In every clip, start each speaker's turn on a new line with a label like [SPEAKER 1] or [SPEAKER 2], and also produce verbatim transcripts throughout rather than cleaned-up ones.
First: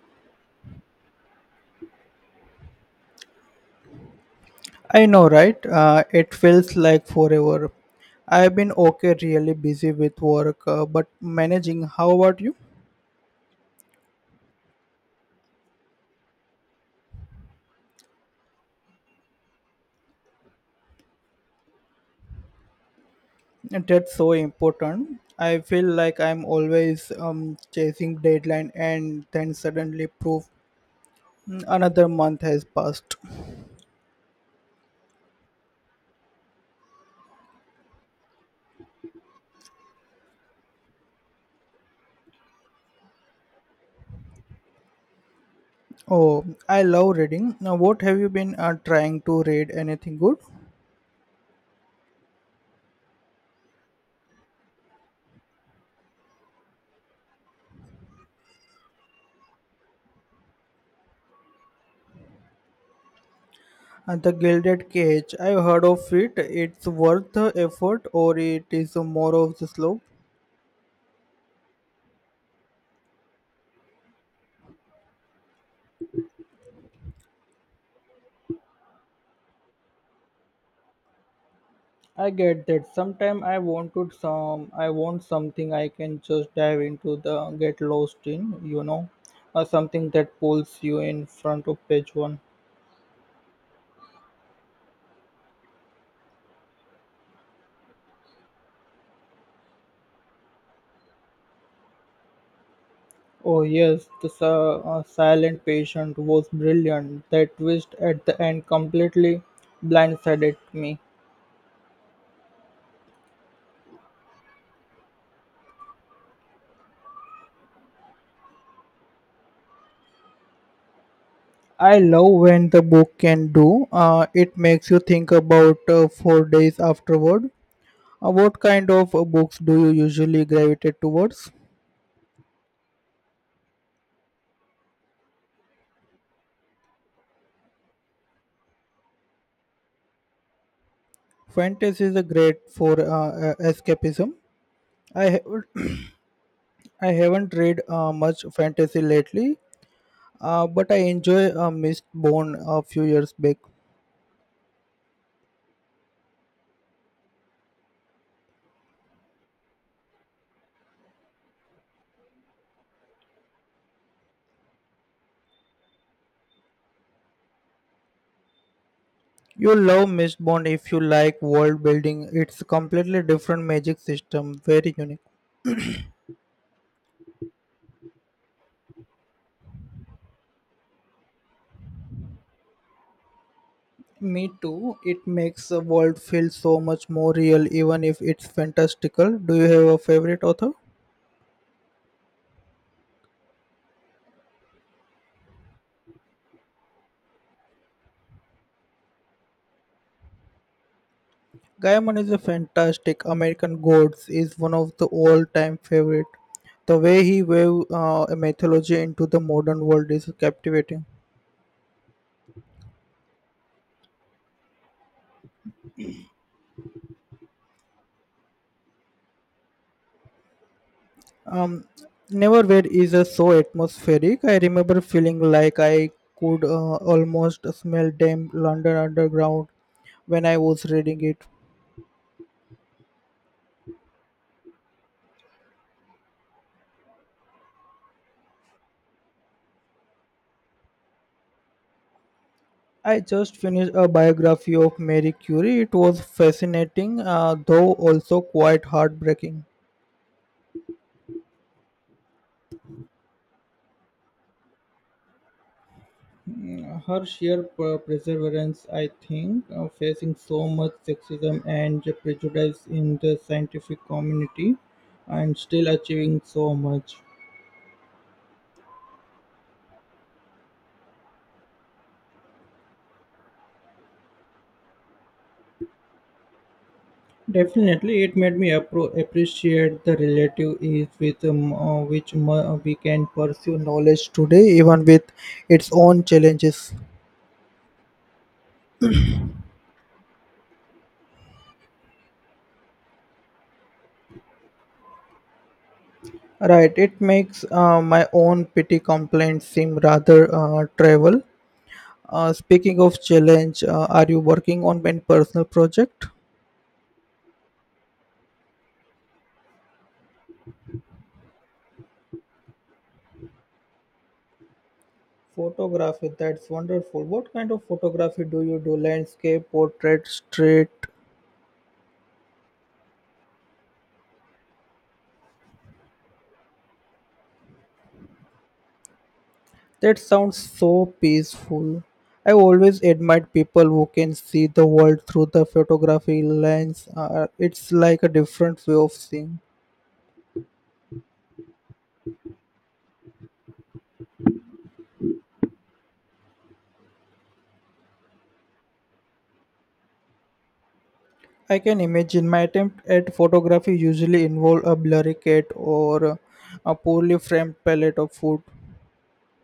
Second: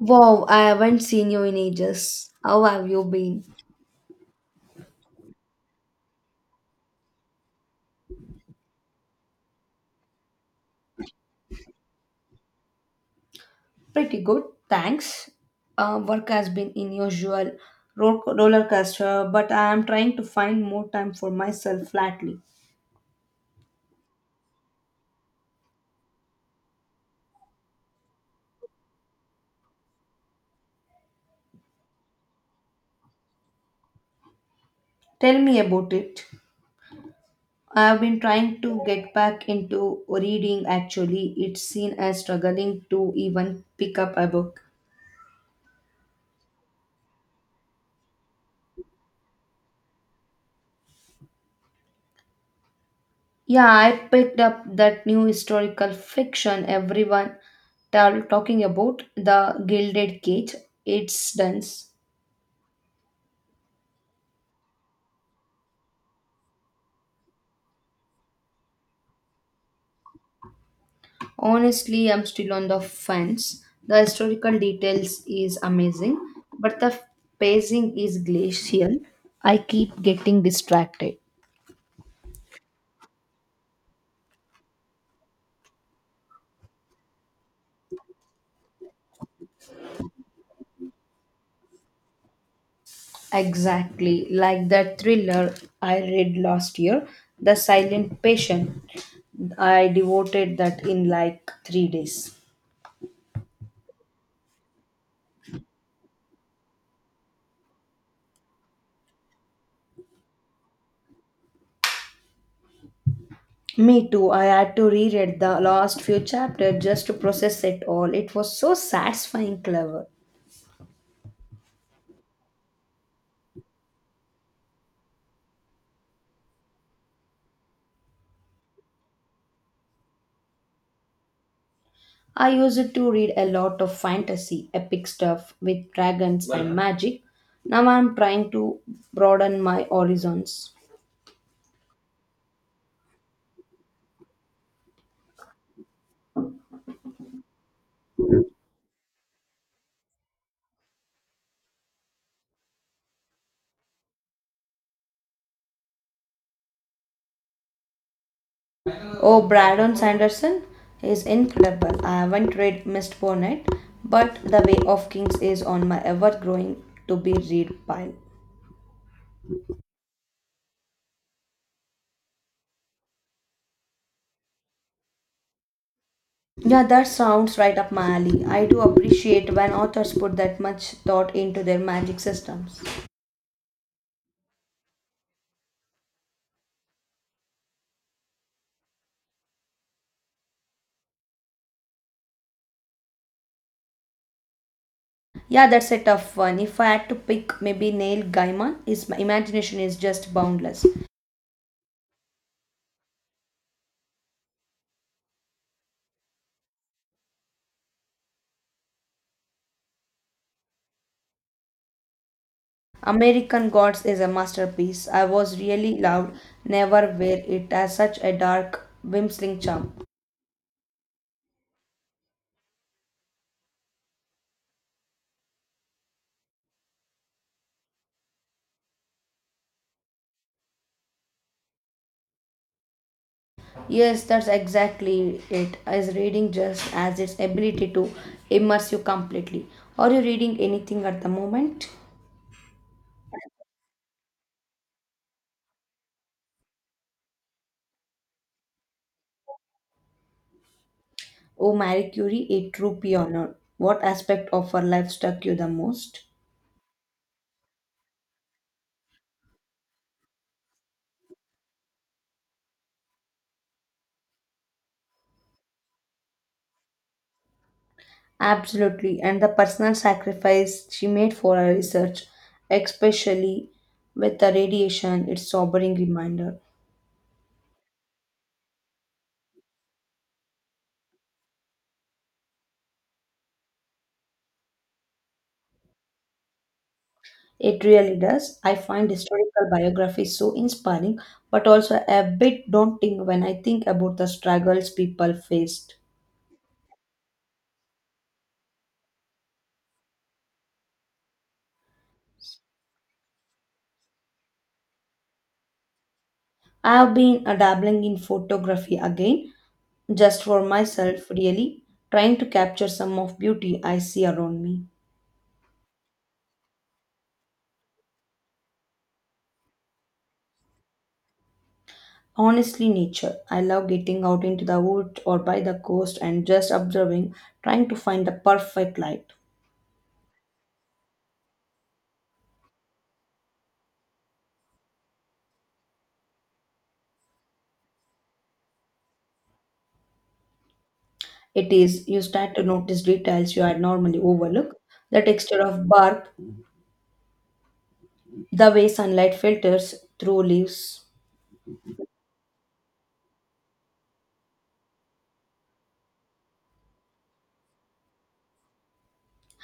[SPEAKER 1] Wow, I haven't seen you in ages. How have you been?
[SPEAKER 2] I know, right? Uh, it feels like forever. I've been okay, really busy with work, uh, but managing. How about you?
[SPEAKER 1] Pretty good, thanks. Uh, work has been in usual ro- roller coaster, but I am trying to find more time for myself flatly.
[SPEAKER 2] That's so important. I feel like I'm always um, chasing deadline, and then suddenly proof mm, another month has passed.
[SPEAKER 1] Tell me about it. I have been trying to get back into reading actually. It's seen as struggling to even pick up a book.
[SPEAKER 2] Oh, I love reading. Now, what have you been uh, trying to read? Anything good?
[SPEAKER 1] Yeah, I picked up that new historical fiction everyone tal- talking about, The Gilded Cage. It's dense.
[SPEAKER 2] Uh, the Gilded Cage. I've heard of it. It's worth the effort, or it is more of the slow.
[SPEAKER 1] Honestly, I'm still on the fence. The historical details is amazing, but the pacing is glacial. I keep getting distracted.
[SPEAKER 2] I get that. Sometimes I wanted some I want something I can just dive into the get lost in, you know, or something that pulls you in front of page one.
[SPEAKER 1] Exactly, like that thriller I read last year, The Silent Patient. I devoted that in like three days.
[SPEAKER 2] Oh yes, the si- uh, silent patient was brilliant. That twist at the end completely blindsided me.
[SPEAKER 1] Me too. I had to reread the last few chapters just to process it all. It was so satisfying, clever.
[SPEAKER 2] I love when the book can do. Uh, it makes you think about uh, four days afterward. Uh, what kind of uh, books do you usually gravitate towards?
[SPEAKER 1] I used to read a lot of fantasy, epic stuff with dragons and magic. Now I'm trying to broaden my horizons.
[SPEAKER 2] Fantasy is a great for uh, uh, escapism. I have I haven't read uh, much fantasy lately, uh, but I enjoy uh, Mistborn a few years back.
[SPEAKER 1] Oh, Brandon Sanderson is incredible. I haven't read Mistborn yet, but The Way of Kings is on my ever growing to be read pile.
[SPEAKER 2] You'll love Mistborn if you like world building. It's a completely different magic system, very unique.
[SPEAKER 1] Yeah, that sounds right up my alley. I do appreciate when authors put that much thought into their magic systems.
[SPEAKER 2] Me too. It makes the world feel so much more real, even if it's fantastical. Do you have a favorite author?
[SPEAKER 1] Yeah, that's a tough one. If I had to pick, maybe Neil Gaiman. His imagination is just boundless.
[SPEAKER 2] Gaiman is a fantastic. American Gods is one of the all-time favorite. The way he wove uh, a mythology into the modern world is captivating.
[SPEAKER 1] American Gods is a masterpiece. I was really loved. Never were it has such a dark, whimsing charm.
[SPEAKER 2] Um, Neverwhere is uh, so atmospheric. I remember feeling like I could uh, almost smell damn London underground when I was reading it.
[SPEAKER 1] Yes, that's exactly it. As reading just as its ability to immerse you completely. Are you reading anything at the moment?
[SPEAKER 2] I just finished a biography of Mary Curie. It was fascinating, uh, though also quite heartbreaking.
[SPEAKER 1] Oh, Marie Curie, a true pioneer. What aspect of her life struck you the most?
[SPEAKER 2] Her sheer per- perseverance, I think, uh, facing so much sexism and prejudice in the scientific community and still achieving so much.
[SPEAKER 1] Absolutely, and the personal sacrifice she made for her research, especially with the radiation, it's sobering reminder.
[SPEAKER 2] Definitely, it made me appro- appreciate the relative ease with um, uh, which mo- we can pursue knowledge today, even with its own challenges.
[SPEAKER 1] It really does. I find historical biographies so inspiring, but also a bit daunting when I think about the struggles people faced.
[SPEAKER 2] Right, it makes uh, my own petty complaints seem rather uh, trivial. Uh, speaking of challenge, uh, are you working on any personal project?
[SPEAKER 1] I have been uh, dabbling in photography again, just for myself, really, trying to capture some of beauty I see around me.
[SPEAKER 2] Photography, that's wonderful. What kind of photography do you do? Landscape, portrait, street?
[SPEAKER 1] Honestly, nature. I love getting out into the woods or by the coast and just observing, trying to find the perfect light.
[SPEAKER 2] That sounds so peaceful. I always admired people who can see the world through the photography lens. Uh, it's like a different way of seeing.
[SPEAKER 1] It is, you start to notice details you had normally overlook the texture of bark, the way sunlight filters through leaves.
[SPEAKER 2] I can imagine my attempt at photography usually involve a blurry cat or a poorly framed palette of food.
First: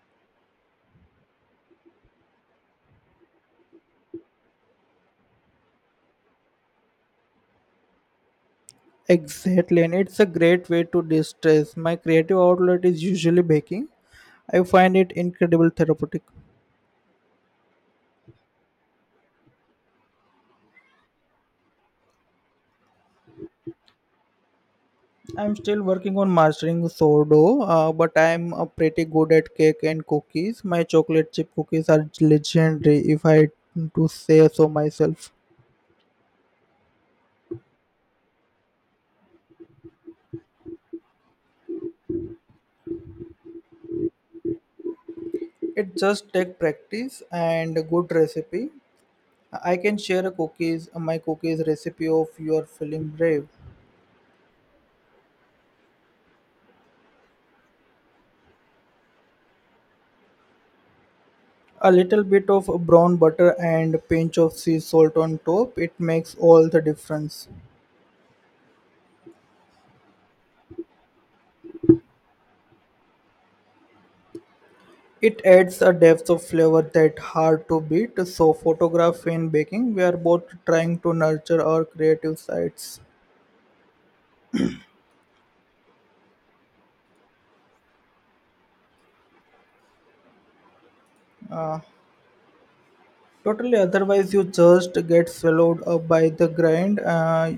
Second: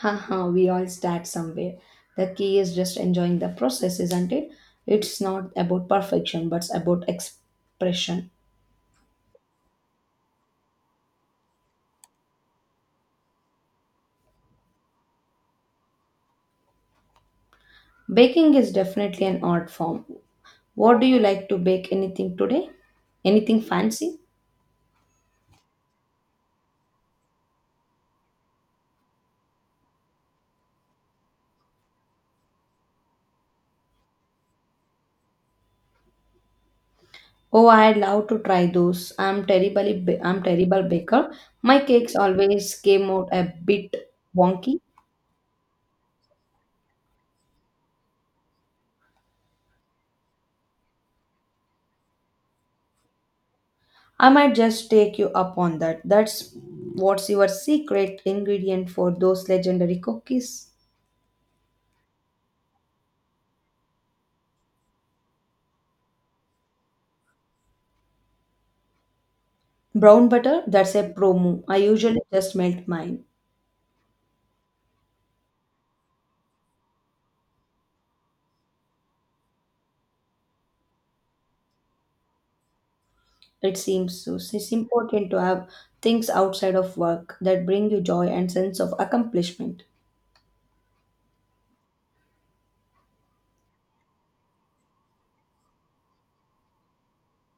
[SPEAKER 1] Haha, we all start somewhere. The key is just enjoying the process, isn't it? It's not about perfection, but it's about expression.
[SPEAKER 2] Exactly, and it's a great way to distress. My creative outlet is usually baking. I find it incredible therapeutic.
[SPEAKER 1] Baking is definitely an art form. What do you like to bake anything today? Anything fancy?
[SPEAKER 2] I'm still working on mastering sourdough, uh, but I'm uh, pretty good at cake and cookies. My chocolate chip cookies are legendary, if I to say so myself.
[SPEAKER 1] Oh, I'd love to try those. I'm terribly ba- I'm terrible baker. My cakes always came out a bit wonky.
[SPEAKER 2] It just take practice and a good recipe. I can share a cookies, my cookies recipe of you are feeling brave.
[SPEAKER 1] I might just take you up on that. That's what's your secret ingredient for those legendary cookies?
[SPEAKER 2] A little bit of brown butter and a pinch of sea salt on top, it makes all the difference.
[SPEAKER 1] Brown butter, that's a pro move. I usually just melt mine.
[SPEAKER 2] It adds a depth of flavor that hard to beat. So photograph and baking, we are both trying to nurture our creative sides.
[SPEAKER 1] It seems so. It's important to have things outside of work that bring you joy and sense of accomplishment.
[SPEAKER 2] Totally, otherwise you just get swallowed up by the grind. uh,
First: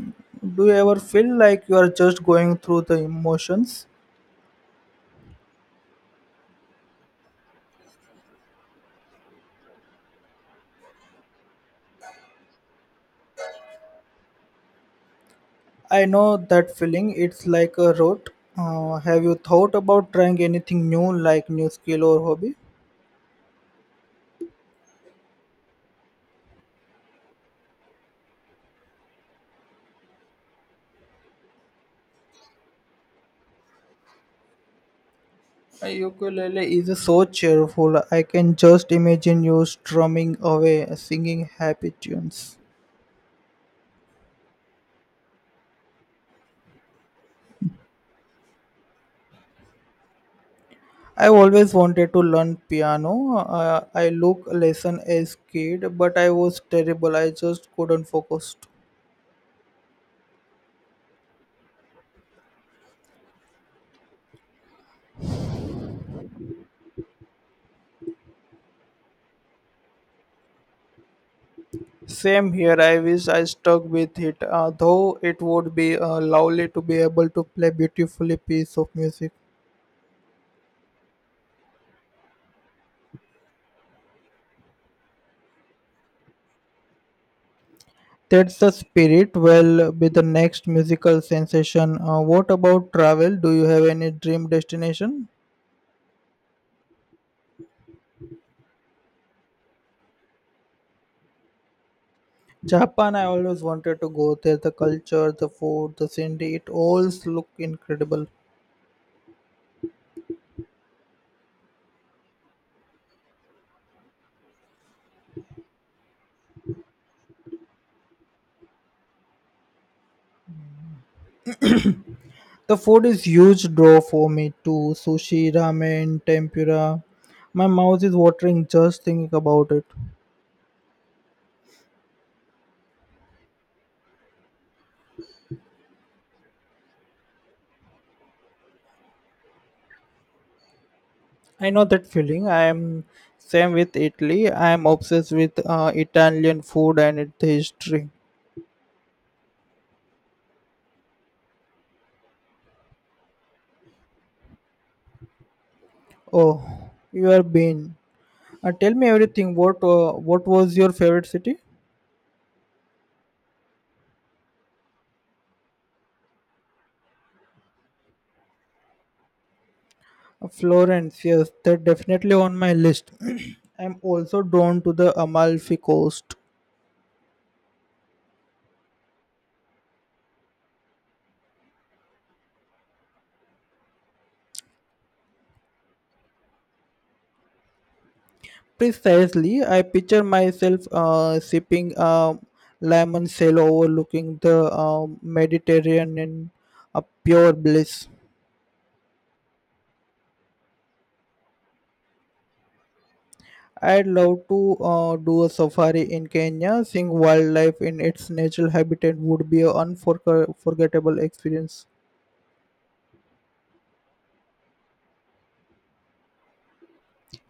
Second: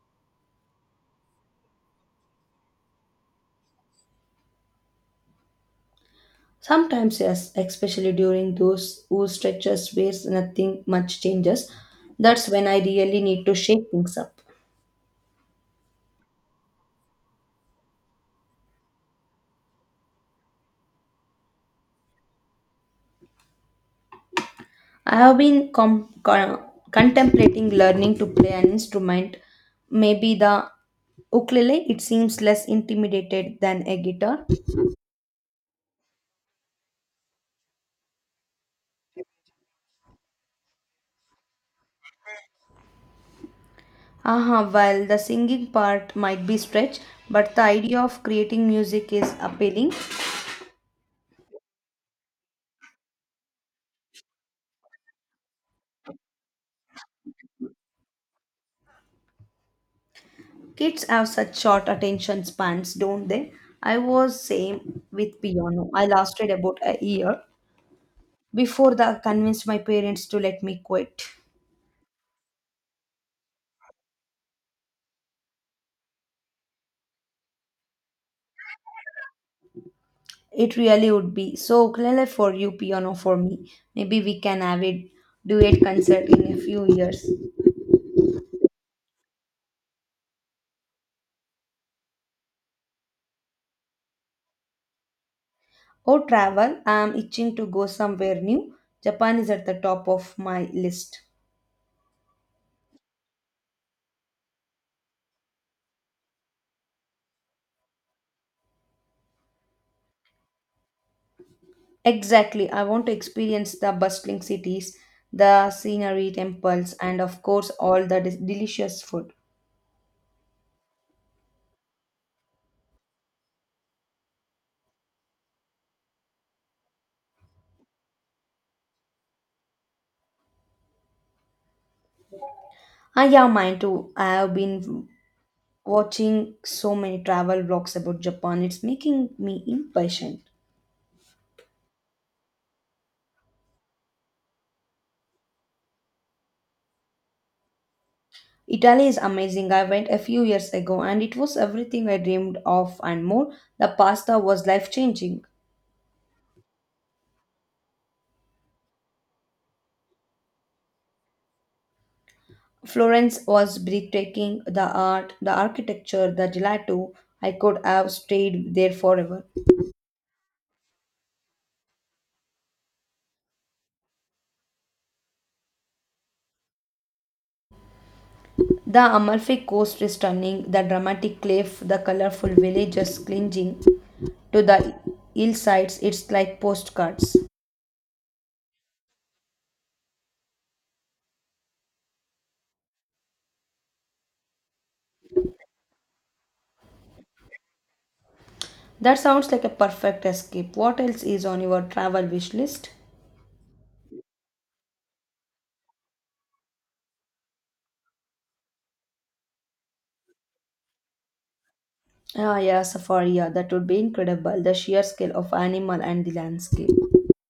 [SPEAKER 2] do you ever feel like you are just going through the emotions?
[SPEAKER 1] Sometimes, yes, especially during those who stretches where nothing much changes. That's when I really need to shake things up.
[SPEAKER 2] I know that feeling. It's like a rut. uh, have you thought about trying anything new, like new skill or hobby?
[SPEAKER 1] I have been com- con- contemplating learning to play an instrument, maybe the ukulele. It seems less intimidated than a guitar.
[SPEAKER 2] A ukulele is so cheerful. I can just imagine you strumming away, singing happy tunes.
[SPEAKER 1] Aha, well, the singing part might be stretched, but the idea of creating music is appealing.
[SPEAKER 2] I always wanted to learn piano. Uh, I look lesson as kid, but I was terrible. I just couldn't focus.
[SPEAKER 1] Kids have such short attention spans, don't they? I was same with piano. I lasted about a year before that I convinced my parents to let me quit.
[SPEAKER 2] Same here. I wish I stuck with it, uh, though it would be uh, lovely to be able to play beautifully piece of music.
[SPEAKER 1] It really would be so ukulele for you, piano for me. Maybe we can have a duet concert in a few years.
[SPEAKER 2] That's the spirit. Well, be the next musical sensation. Uh, what about travel? Do you have any dream destination?
[SPEAKER 1] Or travel. I am itching to go somewhere new. Japan is at the top of my list.
[SPEAKER 2] Japan, I always wanted to go there. The culture, the food, the scenery, it all look incredible.
[SPEAKER 1] Exactly. I want to experience the bustling cities, the scenery, temples, and of course, all the dis- delicious food.
[SPEAKER 2] The food is huge draw for me too. Sushi, ramen, tempura. My mouth is watering just thinking about it.
[SPEAKER 1] I have mine too. I have been watching so many travel vlogs about Japan. It's making me impatient.
[SPEAKER 2] I know that feeling. I am same with Italy. I am obsessed with uh, Italian food and its history.
[SPEAKER 1] Italy is amazing. I went a few years ago and it was everything I dreamed of and more. The pasta was life changing.
[SPEAKER 2] Oh, you have been. Uh, tell me everything. What uh, what was your favorite city?
[SPEAKER 1] Florence was breathtaking. The art, the architecture, the gelato. I could have stayed there forever.
[SPEAKER 2] Florence, yes, they're definitely on my list. I'm also drawn to the Amalfi Coast.
[SPEAKER 1] The Amalfi Coast is stunning, the dramatic cliff, the colorful villages clinging to the hillsides. It's like postcards.
[SPEAKER 2] Precisely, I picture myself uh, sipping a lemon cello overlooking the um Mediterranean in a pure bliss.
[SPEAKER 1] That sounds like a perfect escape. What else is on your travel wish list?
[SPEAKER 2] I'd love to uh, do a safari in Kenya. Seeing wildlife in its natural habitat would be an unforgettable experience.
[SPEAKER 1] Ah, yeah, safari. Yeah, that would be incredible. The sheer scale of animal and the landscape.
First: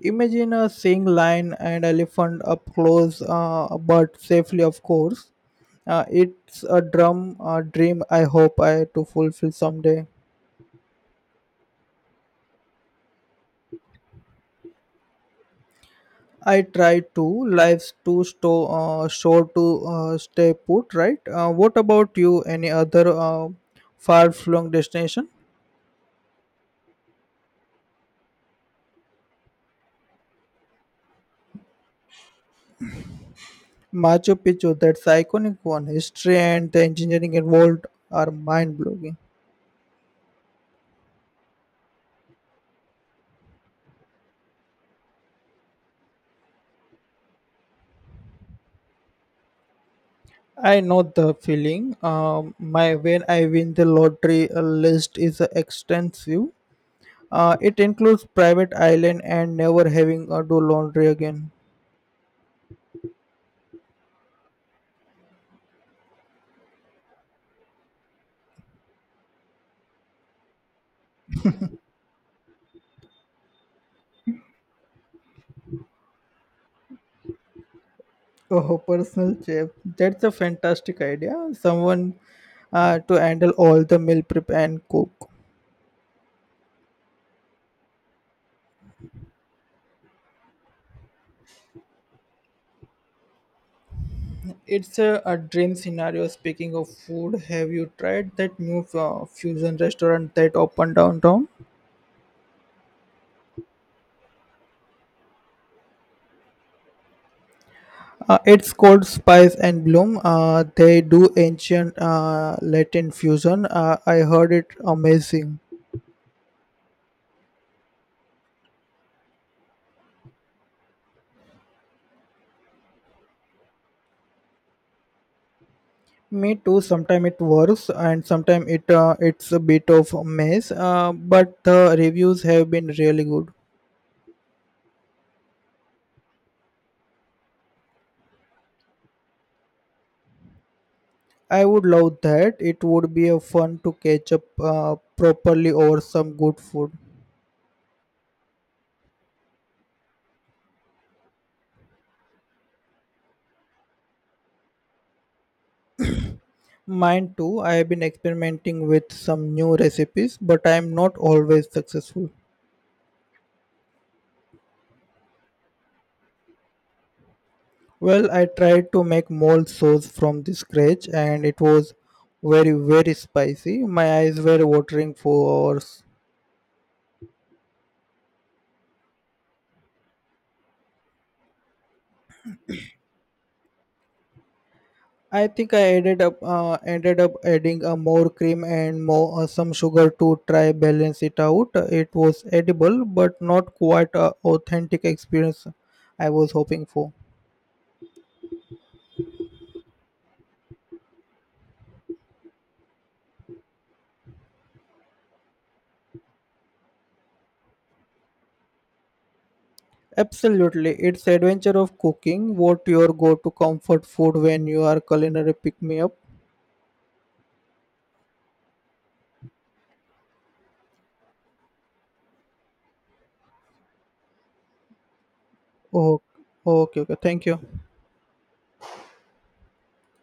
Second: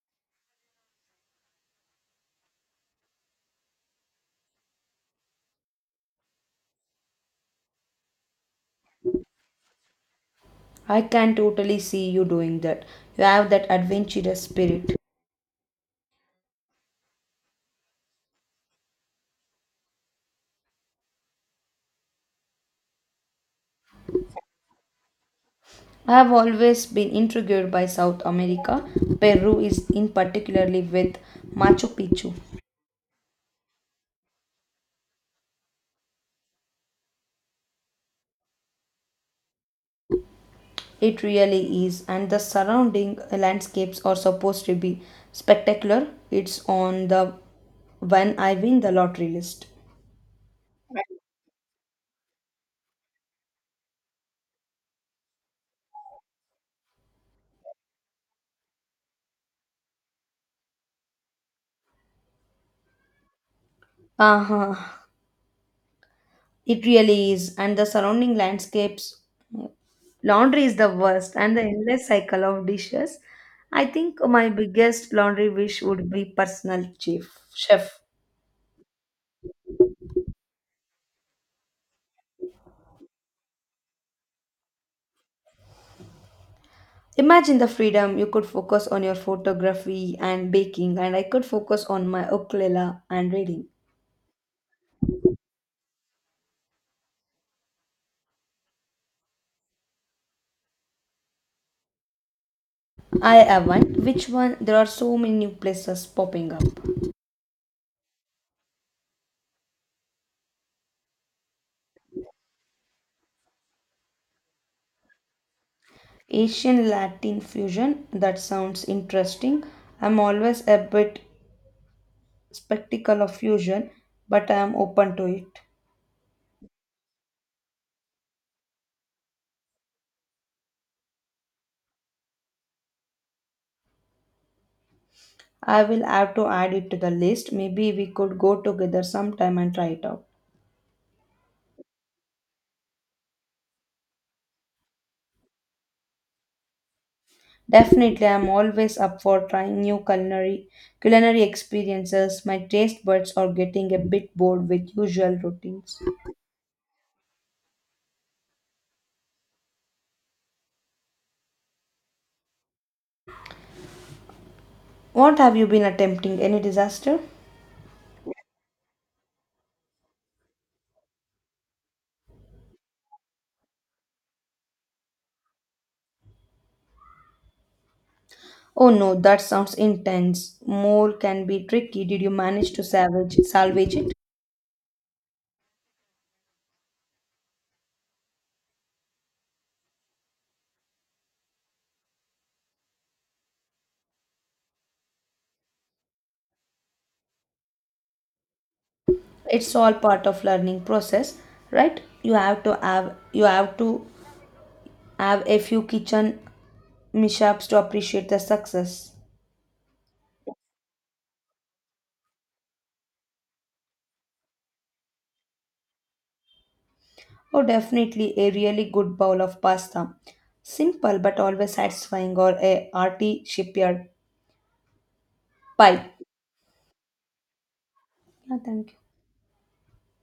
[SPEAKER 2] Imagine uh, seeing lion and elephant up close, uh, but safely, of course. Uh, it's a drum uh, dream. I hope I to fulfill someday.
[SPEAKER 1] I can totally see you doing that. You have that adventurous spirit.
[SPEAKER 2] I try to. Life's too sto- uh, short to uh, stay put, right? Uh, what about you? Any other uh, far-flung destination?
[SPEAKER 1] I have always been intrigued by South America. Peru is in particularly with Machu Picchu.
[SPEAKER 2] Machu Picchu, that's the iconic one. History and the engineering involved are mind-blowing.
[SPEAKER 1] It really is, and the surrounding landscapes are supposed to be spectacular. It's on the when I win the lottery list.
[SPEAKER 2] I know the feeling. Um, my when I win the lottery uh, list is uh, extensive. Uh, it includes private island and never having uh, do laundry again.
[SPEAKER 1] Uh-huh. It really is, and the surrounding landscapes. Laundry is the worst, and the endless cycle of dishes. I think my biggest laundry wish would be personal chef. Chef.
[SPEAKER 2] Oh, personal chef. That's a fantastic idea. Someone uh, to handle all the meal prep and cook.
[SPEAKER 1] Imagine the freedom you could focus on your photography and baking, and I could focus on my ukulele and reading.
[SPEAKER 2] It's a, a dream scenario. Speaking of food, have you tried that new uh, fusion restaurant that opened downtown?
[SPEAKER 1] I haven't. Which one? There are so many new places popping up.
[SPEAKER 2] Uh, it's called Spice and Bloom. Uh, they do ancient uh, Latin fusion. Uh, I heard it amazing.
[SPEAKER 1] Asian Latin fusion. That sounds interesting. I'm always a bit skeptical of fusion, but I am open to it.
[SPEAKER 2] Me too. Sometimes it works, and sometimes it uh, it's a bit of a mess. Uh, but the reviews have been really good.
[SPEAKER 1] I will have to add it to the list. Maybe we could go together sometime and try it out.
[SPEAKER 2] I would love that. It would be a fun to catch up uh, properly over some good food.
[SPEAKER 1] Definitely, I'm always up for trying new culinary culinary experiences. My taste buds are getting a bit bored with usual routines.
[SPEAKER 2] Mine too. I have been experimenting with some new recipes, but I am not always successful.
[SPEAKER 1] What have you been attempting? Any disaster?
[SPEAKER 2] Well, I tried to make mole sauce from the scratch and it was very, very spicy. My eyes were watering for hours.
[SPEAKER 1] Oh no, that sounds intense. More can be tricky. Did you manage to salvage salvage it?
[SPEAKER 2] I think I ended up uh, ended up adding uh, more cream and more uh, some sugar to try balance it out. It was edible, but not quite a authentic experience I was hoping for.
[SPEAKER 1] It's all part of learning process, right? You have to have you have to have a few kitchen mishaps to appreciate the success.
[SPEAKER 2] Absolutely, it's adventure of cooking. What your go-to comfort food when you are culinary pick me up?
[SPEAKER 1] Oh, definitely a really good bowl of pasta. Simple but always satisfying or a hearty shipyard pie.
[SPEAKER 2] Oh, okay, okay. Thank you.
[SPEAKER 1] Yeah, thank you.